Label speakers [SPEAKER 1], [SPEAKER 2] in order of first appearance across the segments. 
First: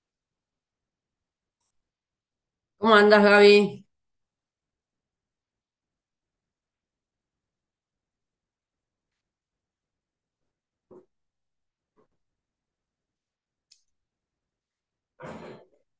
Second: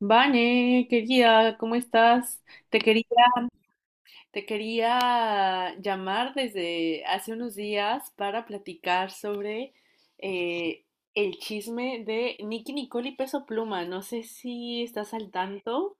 [SPEAKER 1] Vane, querida, ¿cómo estás? Te
[SPEAKER 2] ¿Cómo
[SPEAKER 1] quería,
[SPEAKER 2] andas, Gaby?
[SPEAKER 1] te quería llamar desde hace unos días para platicar sobre eh, el chisme de Nicki Nicole y Peso Pluma. No sé si estás al tanto.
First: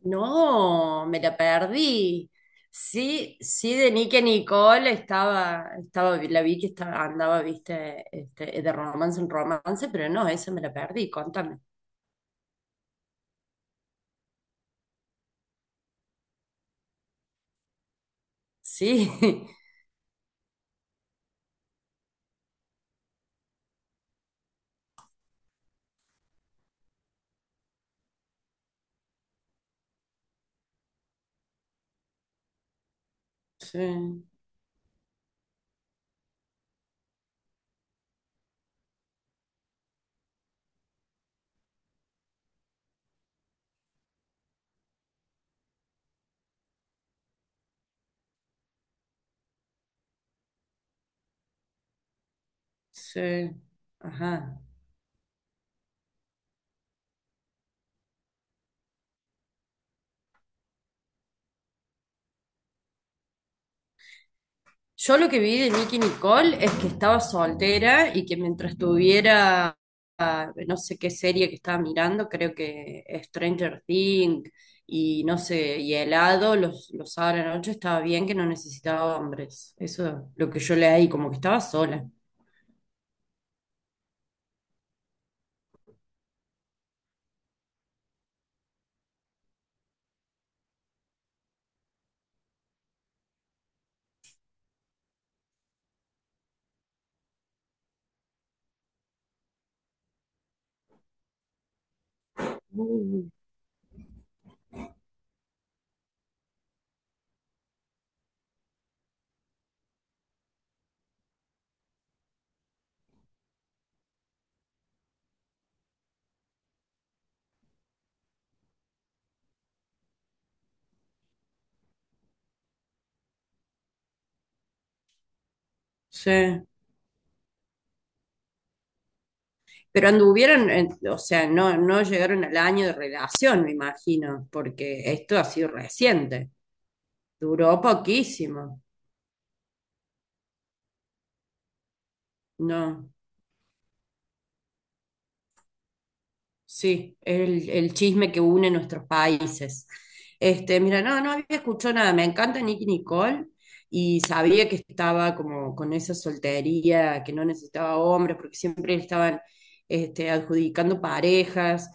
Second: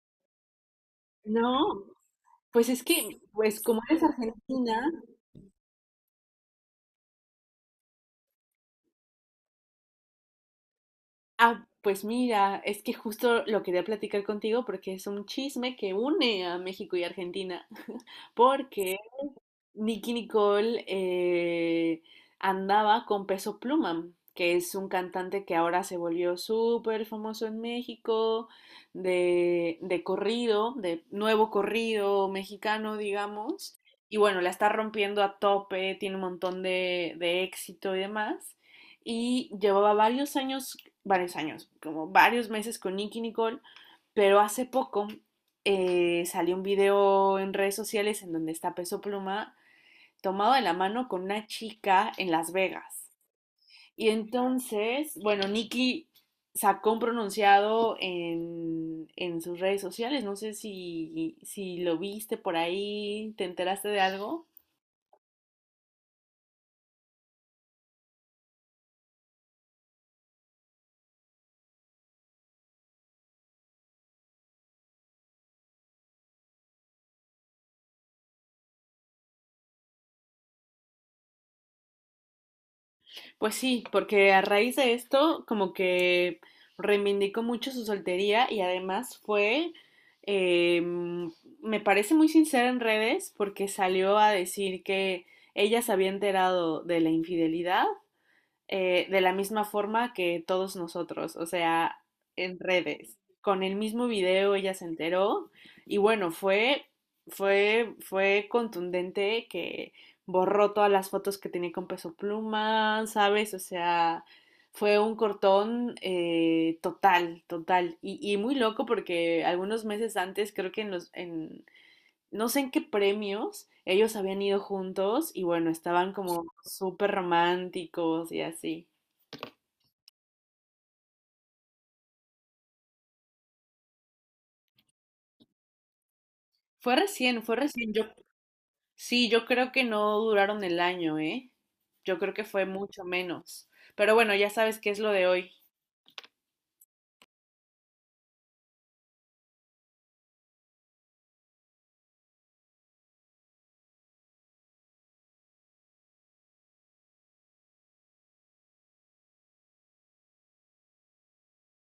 [SPEAKER 2] No, me la
[SPEAKER 1] No,
[SPEAKER 2] perdí.
[SPEAKER 1] pues es que,
[SPEAKER 2] Sí,
[SPEAKER 1] pues
[SPEAKER 2] sí,
[SPEAKER 1] como
[SPEAKER 2] de
[SPEAKER 1] eres
[SPEAKER 2] Nick
[SPEAKER 1] argentina,
[SPEAKER 2] Nicole estaba, la vi que estaba, andaba, viste, este, de romance en romance, pero no, esa me la perdí, contame.
[SPEAKER 1] pues mira, es que justo lo quería platicar contigo porque es un chisme que une a México y Argentina, porque
[SPEAKER 2] Sí,
[SPEAKER 1] Nicki Nicole andaba con Peso Pluma, que es un cantante que ahora se volvió súper famoso en México, de corrido, de nuevo corrido mexicano, digamos. Y
[SPEAKER 2] sí,
[SPEAKER 1] bueno, la está rompiendo a tope, tiene un montón de éxito y demás. Y llevaba varios años, como varios meses con Nicki Nicole, pero hace poco salió un video en redes sociales en donde está Peso Pluma tomado de la mano con una chica en Las Vegas.
[SPEAKER 2] sí,
[SPEAKER 1] Y
[SPEAKER 2] ajá.
[SPEAKER 1] entonces, bueno, Nicky sacó un pronunciado en sus redes sociales. No sé si, si lo viste por ahí, te enteraste de algo.
[SPEAKER 2] Yo lo que vi de Nicki Nicole es que estaba soltera y que mientras tuviera no sé qué serie que estaba mirando, creo que Stranger Things y no sé, y helado, los sábados a la noche estaba bien que no necesitaba hombres. Eso es lo que yo leí, como que estaba sola.
[SPEAKER 1] Pues sí, porque a raíz de esto, como que reivindicó mucho su soltería y además eh, me parece muy sincera en redes porque salió a decir que ella se había enterado de la infidelidad de la misma forma que todos nosotros, o sea, en redes.
[SPEAKER 2] Mm.
[SPEAKER 1] Con el mismo video ella se enteró y bueno, fue contundente que borró todas las fotos que tenía con Peso Pluma, ¿sabes? O sea, fue un cortón total, total. Y muy loco porque algunos meses antes, creo que en no sé en qué premios, ellos habían ido juntos y bueno, estaban como
[SPEAKER 2] Sí.
[SPEAKER 1] súper románticos y así.
[SPEAKER 2] Pero anduvieron, o sea, no llegaron al año de relación, me imagino, porque esto ha sido reciente.
[SPEAKER 1] Fue recién, fue
[SPEAKER 2] Duró
[SPEAKER 1] recién. Yo,
[SPEAKER 2] poquísimo.
[SPEAKER 1] sí, yo creo que no duraron el año, ¿eh? Yo creo que fue mucho
[SPEAKER 2] No.
[SPEAKER 1] menos. Pero bueno, ya sabes qué es lo de hoy.
[SPEAKER 2] Sí, el chisme que une nuestros países. Este, mira, no había escuchado nada. Me encanta Nicki Nicole y sabía que estaba como con esa soltería, que no necesitaba hombres, porque siempre le estaban este, adjudicando parejas.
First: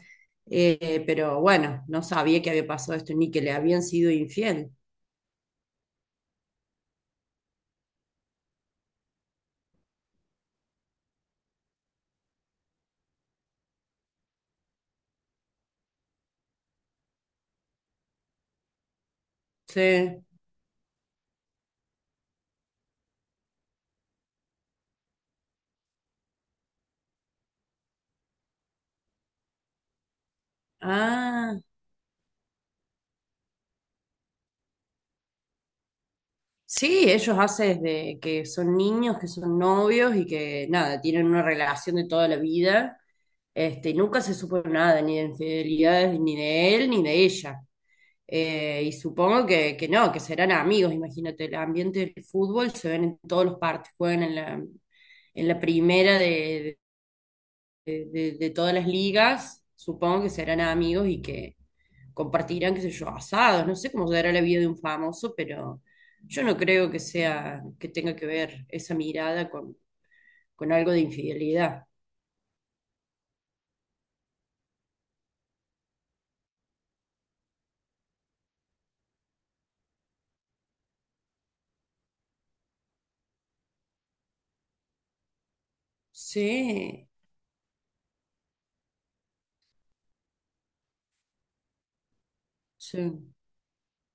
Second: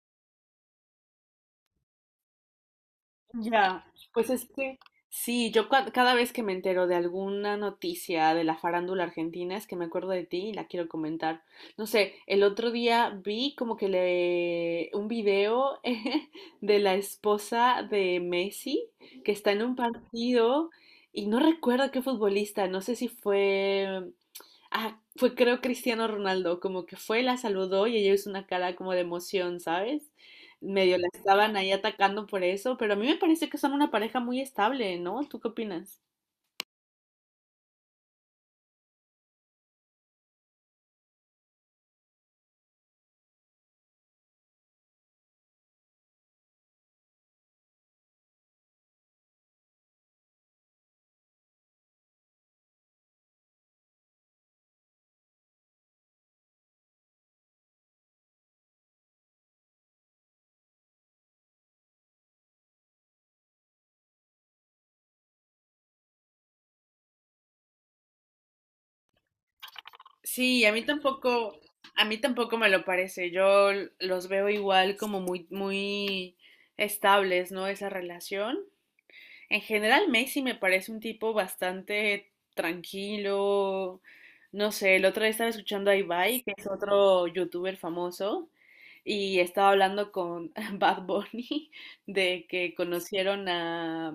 [SPEAKER 2] Pero bueno, no sabía que había pasado esto ni que le habían
[SPEAKER 1] Ya,
[SPEAKER 2] sido
[SPEAKER 1] pues es
[SPEAKER 2] infiel.
[SPEAKER 1] que sí, yo cada vez que me entero de alguna noticia de la farándula argentina es que me acuerdo de ti y la quiero comentar. No sé, el otro día vi como que le un video de la esposa de Messi que está en un
[SPEAKER 2] Sí.
[SPEAKER 1] partido y no recuerdo qué futbolista, no sé si fue Ah, fue creo Cristiano Ronaldo, como que fue, la saludó y ella hizo una cara como de emoción, ¿sabes? Medio la estaban
[SPEAKER 2] Ah.
[SPEAKER 1] ahí atacando por eso, pero a mí me parece que son una pareja muy estable, ¿no? ¿Tú qué opinas?
[SPEAKER 2] Sí, ellos hacen desde que son niños, que son novios y que nada, tienen una relación de toda la vida. Este, nunca se supo nada, ni de infidelidades, ni de él, ni de ella. Y supongo que no, que serán amigos, imagínate, el ambiente del fútbol se ven en todos los partidos, juegan en la primera de todas las ligas, supongo que serán amigos y que compartirán, qué sé yo, asados, no sé cómo será la vida de un famoso, pero yo no creo que sea, que tenga que ver esa mirada
[SPEAKER 1] Sí,
[SPEAKER 2] con algo de infidelidad.
[SPEAKER 1] a mí tampoco me lo parece. Los veo igual como muy, muy estables, ¿no? Esa relación. En general, Messi me parece un tipo bastante tranquilo. No sé, el otro día estaba escuchando a Ibai, que es
[SPEAKER 2] Sí,
[SPEAKER 1] otro youtuber famoso, y estaba hablando con Bad Bunny de que
[SPEAKER 2] sí,
[SPEAKER 1] conocieron a,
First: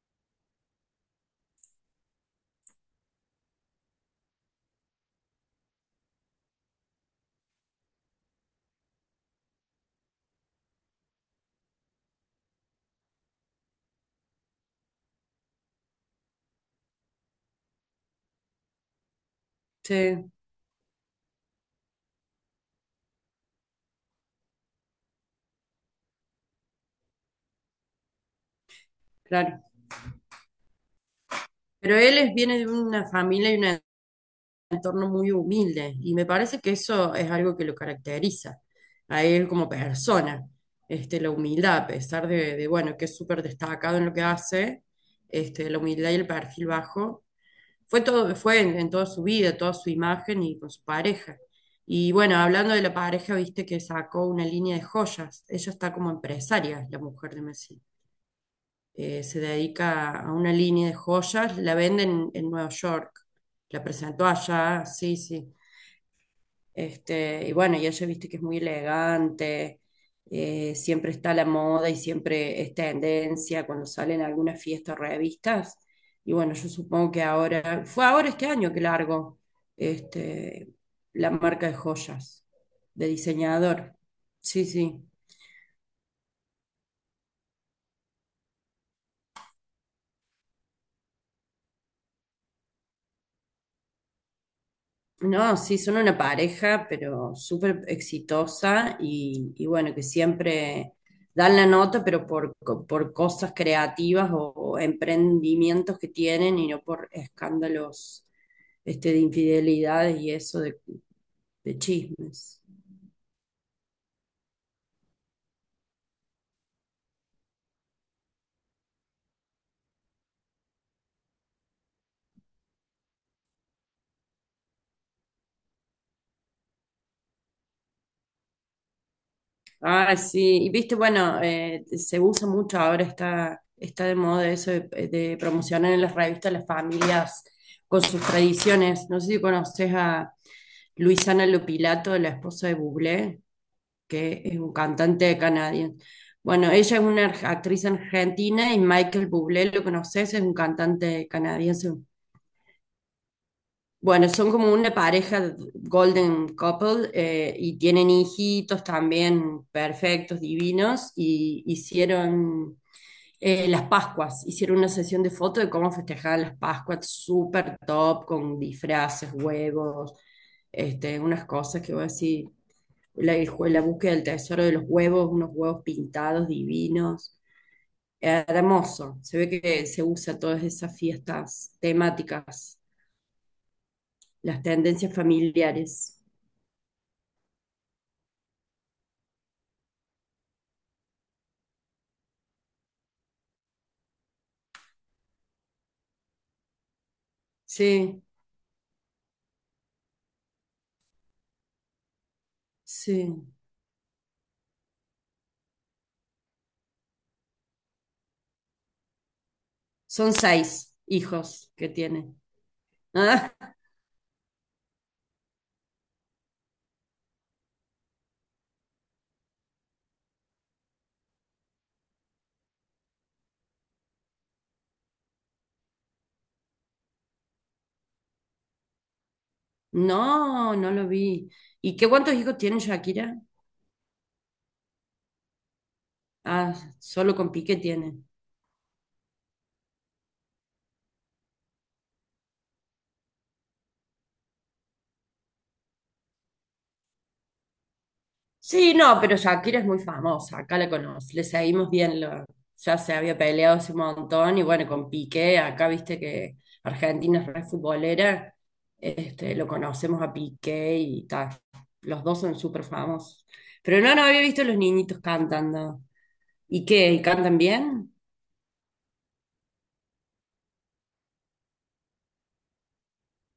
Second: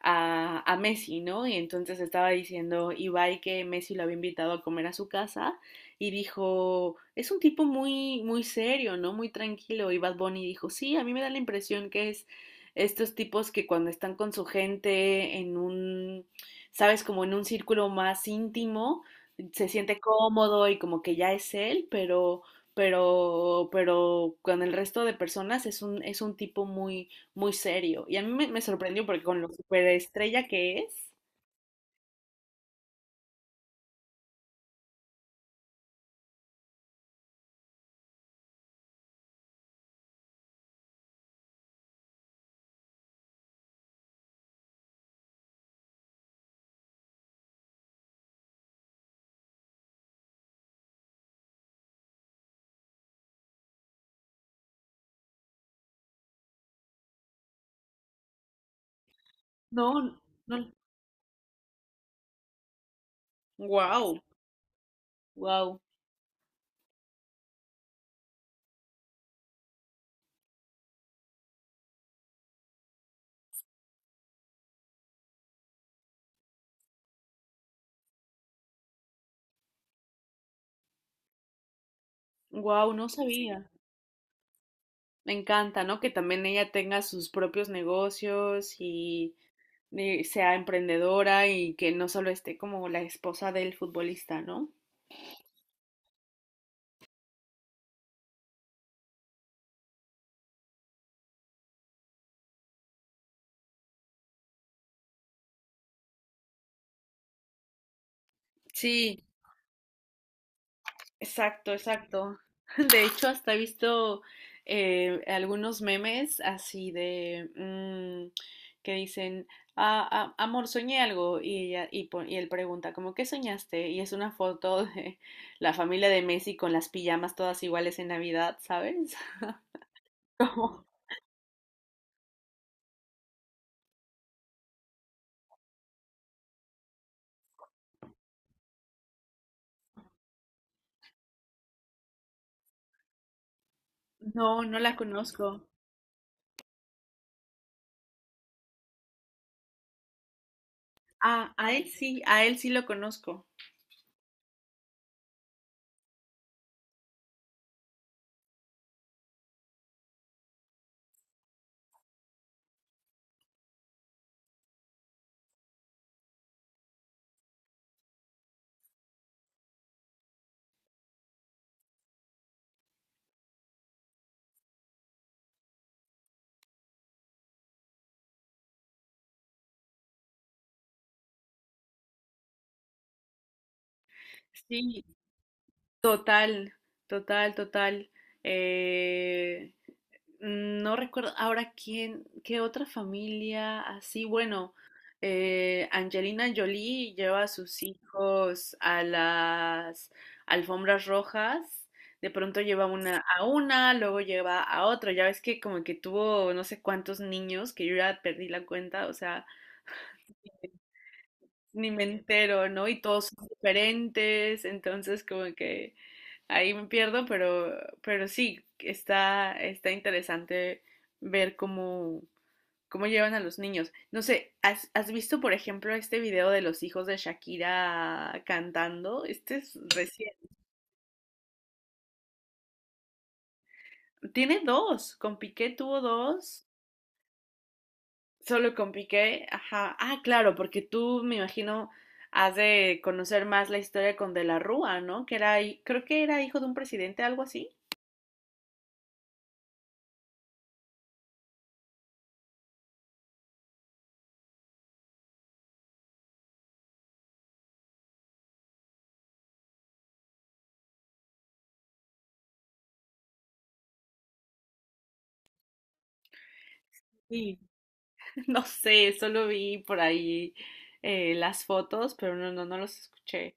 [SPEAKER 1] a, a Messi, ¿no? Y entonces estaba diciendo Ibai que Messi lo había invitado a comer a su casa y dijo, es un tipo muy, muy serio, ¿no? Muy tranquilo. Y Bad Bunny dijo, sí, a mí me da la impresión que es estos tipos que cuando están con su gente en un, sabes, como en un círculo más íntimo, se siente
[SPEAKER 2] sí,
[SPEAKER 1] cómodo y como que ya es él, pero, pero con el resto de personas es un tipo muy, muy serio. Y a mí me, me sorprendió porque con lo
[SPEAKER 2] claro.
[SPEAKER 1] superestrella que es,
[SPEAKER 2] Pero viene de una familia y una entorno muy humilde y me parece que eso es algo que lo caracteriza a él como persona, este, la humildad, a pesar de, bueno, que es súper destacado en lo que hace, este, la humildad y el perfil bajo, fue todo, fue en toda su vida, toda su imagen y con su pareja. Y bueno, hablando de la pareja, viste que sacó una línea de joyas, ella está como empresaria, la mujer de Messi. Se
[SPEAKER 1] no,
[SPEAKER 2] dedica a una
[SPEAKER 1] no,
[SPEAKER 2] línea de joyas, la venden en Nueva York. La
[SPEAKER 1] wow,
[SPEAKER 2] presentó allá, sí, sí.
[SPEAKER 1] wow,
[SPEAKER 2] Este, y bueno, y ella viste que es muy elegante, siempre está a la moda y siempre es tendencia cuando salen algunas fiestas o revistas. Y bueno, yo supongo que ahora, fue ahora este año que largo este, la marca de joyas,
[SPEAKER 1] wow, no
[SPEAKER 2] de
[SPEAKER 1] sabía.
[SPEAKER 2] diseñador. Sí, sí.
[SPEAKER 1] Me encanta, ¿no? Que también ella tenga sus propios negocios y, sea emprendedora y que no solo esté como la esposa del futbolista, ¿no?
[SPEAKER 2] No, sí, son una pareja, pero súper exitosa y bueno, que siempre dan la nota, pero por, por cosas creativas o emprendimientos que tienen y no por escándalos este, de
[SPEAKER 1] Sí,
[SPEAKER 2] infidelidades y eso
[SPEAKER 1] exacto,
[SPEAKER 2] de
[SPEAKER 1] exacto.
[SPEAKER 2] chismes.
[SPEAKER 1] De hecho, hasta he visto algunos memes así de que dicen, "Ah, ah, amor, soñé algo. Y, ella, y, y él pregunta, como, ¿qué soñaste? Y es una foto de la familia de Messi con las pijamas todas iguales en Navidad, ¿sabes?
[SPEAKER 2] Ah, sí, y
[SPEAKER 1] Como,
[SPEAKER 2] viste, bueno, se usa mucho ahora, está de moda eso de promocionar en las revistas las familias con sus tradiciones. No sé si conoces a Luisana Lopilato, la esposa de Bublé, que es
[SPEAKER 1] no,
[SPEAKER 2] un
[SPEAKER 1] no la
[SPEAKER 2] cantante
[SPEAKER 1] conozco.
[SPEAKER 2] canadiense. Bueno, ella es una actriz argentina y Michael Bublé, ¿lo conoces? Es un cantante
[SPEAKER 1] Ah,
[SPEAKER 2] canadiense.
[SPEAKER 1] a él sí lo conozco.
[SPEAKER 2] Bueno, son como una pareja golden couple y tienen hijitos también perfectos, divinos, y hicieron las Pascuas, hicieron una sesión de fotos de cómo festejaban las Pascuas, súper top, con disfraces, huevos, este, unas cosas que voy a decir, la, la búsqueda del tesoro de los huevos, unos huevos pintados divinos, hermoso, se ve que se usa todas esas fiestas temáticas las
[SPEAKER 1] Sí,
[SPEAKER 2] tendencias familiares.
[SPEAKER 1] total, total, total. Eh, no recuerdo ahora quién, qué otra familia así. Bueno, Angelina Jolie lleva a sus
[SPEAKER 2] Sí,
[SPEAKER 1] hijos a las alfombras rojas. De pronto lleva una a
[SPEAKER 2] sí.
[SPEAKER 1] una, luego lleva a otro. Ya ves que como que tuvo no sé cuántos niños, que yo ya perdí la cuenta, o sea,
[SPEAKER 2] Son seis hijos que
[SPEAKER 1] ni me
[SPEAKER 2] tiene.
[SPEAKER 1] entero, ¿no? Y todos son
[SPEAKER 2] Ah,
[SPEAKER 1] diferentes, entonces como que ahí me pierdo, pero sí, está, está interesante ver cómo, cómo llevan a los niños. No sé, ¿has, has visto, por ejemplo, este video de los hijos de Shakira cantando? Este es recién.
[SPEAKER 2] no, no lo vi. ¿Y qué cuántos hijos tiene Shakira?
[SPEAKER 1] Tiene dos, con Piqué tuvo dos,
[SPEAKER 2] Ah, solo con Piqué tiene.
[SPEAKER 1] solo con Piqué, ajá. Ah, claro, porque tú me imagino has de conocer más la historia con De la Rúa, ¿no? Que era, creo que era hijo de un presidente, algo así.
[SPEAKER 2] Sí, no, pero Shakira es muy famosa, acá la conoce, le seguimos bien, ya se había peleado hace un montón y bueno, con Piqué, acá viste que Argentina es re futbolera, este, lo conocemos a Piqué y tal, los dos son súper famosos. Pero no, no había visto a los niñitos cantando. ¿Y qué? ¿Y cantan
[SPEAKER 1] Sí,
[SPEAKER 2] bien?
[SPEAKER 1] no sé, solo vi por ahí las fotos, pero no, no, no los escuché.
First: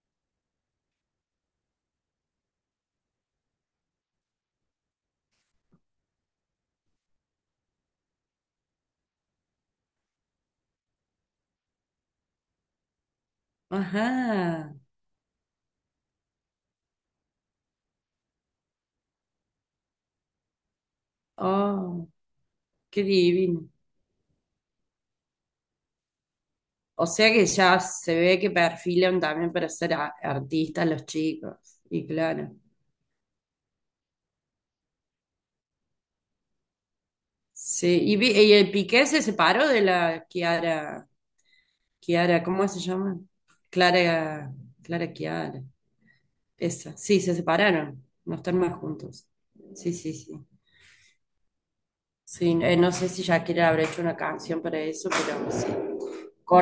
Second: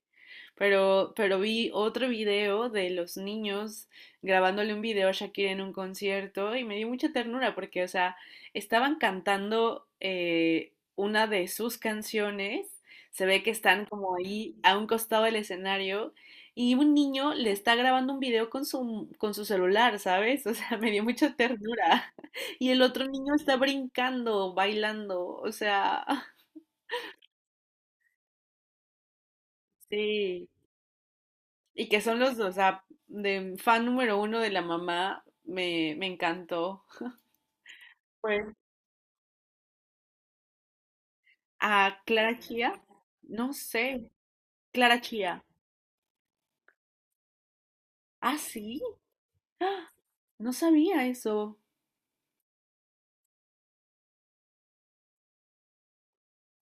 [SPEAKER 1] Pero vi otro video de los niños grabándole un video a Shakira en un concierto y me dio mucha ternura porque, o sea, estaban cantando una de sus canciones, se ve que están como ahí
[SPEAKER 2] Ajá,
[SPEAKER 1] a un costado del escenario y un niño le está grabando un video con su celular, ¿sabes? O sea, me dio mucha
[SPEAKER 2] oh,
[SPEAKER 1] ternura. Y el
[SPEAKER 2] qué
[SPEAKER 1] otro niño está
[SPEAKER 2] divino.
[SPEAKER 1] brincando, bailando, o sea,
[SPEAKER 2] O sea que ya se ve que perfilan también para ser
[SPEAKER 1] sí.
[SPEAKER 2] artistas los chicos,
[SPEAKER 1] Y que
[SPEAKER 2] y
[SPEAKER 1] son los dos, o
[SPEAKER 2] claro.
[SPEAKER 1] sea, de fan número uno de la mamá, me encantó.
[SPEAKER 2] Sí, y,
[SPEAKER 1] Pues
[SPEAKER 2] y el Piqué se separó de la Kiara,
[SPEAKER 1] a Clara
[SPEAKER 2] Kiara, ¿cómo se
[SPEAKER 1] Chía,
[SPEAKER 2] llama?
[SPEAKER 1] no sé,
[SPEAKER 2] Clara,
[SPEAKER 1] Clara
[SPEAKER 2] Clara
[SPEAKER 1] Chía.
[SPEAKER 2] Kiara, esa, sí, se separaron, no
[SPEAKER 1] Ah,
[SPEAKER 2] están más
[SPEAKER 1] sí,
[SPEAKER 2] juntos.
[SPEAKER 1] ¡ah!
[SPEAKER 2] Sí, sí, sí.
[SPEAKER 1] No sabía eso.
[SPEAKER 2] Sí, no sé si Shakira habrá hecho una canción para eso, pero sí.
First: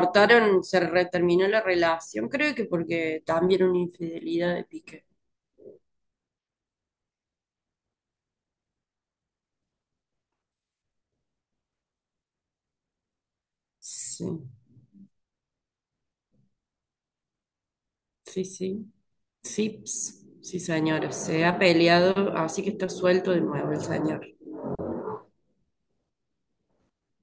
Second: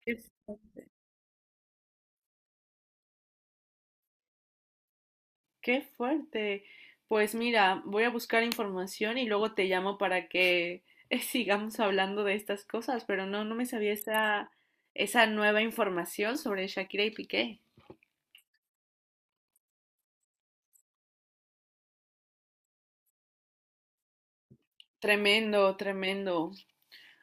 [SPEAKER 1] Qué, fu-
[SPEAKER 2] terminó la relación, creo que porque también una infidelidad de Piqué.
[SPEAKER 1] qué fuerte. Pues mira, voy a buscar información y luego te llamo para que sigamos hablando de estas cosas, pero no, no me sabía
[SPEAKER 2] Sí,
[SPEAKER 1] esa, esa nueva información sobre Shakira y Piqué.
[SPEAKER 2] sí, sí. Sí, ps, sí, señora, se ha peleado, así que está suelto de nuevo el señor.
[SPEAKER 1] Tremendo, tremendo.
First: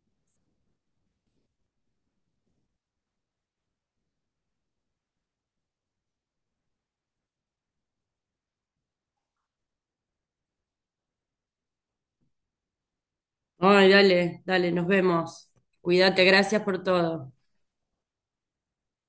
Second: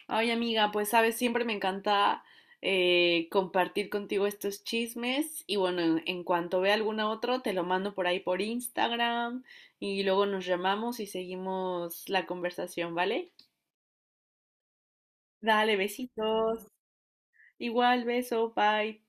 [SPEAKER 1] Ay, amiga, pues sabes, siempre me encanta compartir contigo estos chismes y bueno, en cuanto vea alguna otro, te lo mando por ahí por Instagram y luego nos llamamos y seguimos la conversación, ¿vale?
[SPEAKER 2] Ay, dale, dale, nos vemos.
[SPEAKER 1] Dale,
[SPEAKER 2] Cuídate, gracias
[SPEAKER 1] besitos.
[SPEAKER 2] por todo.
[SPEAKER 1] Igual, beso, bye.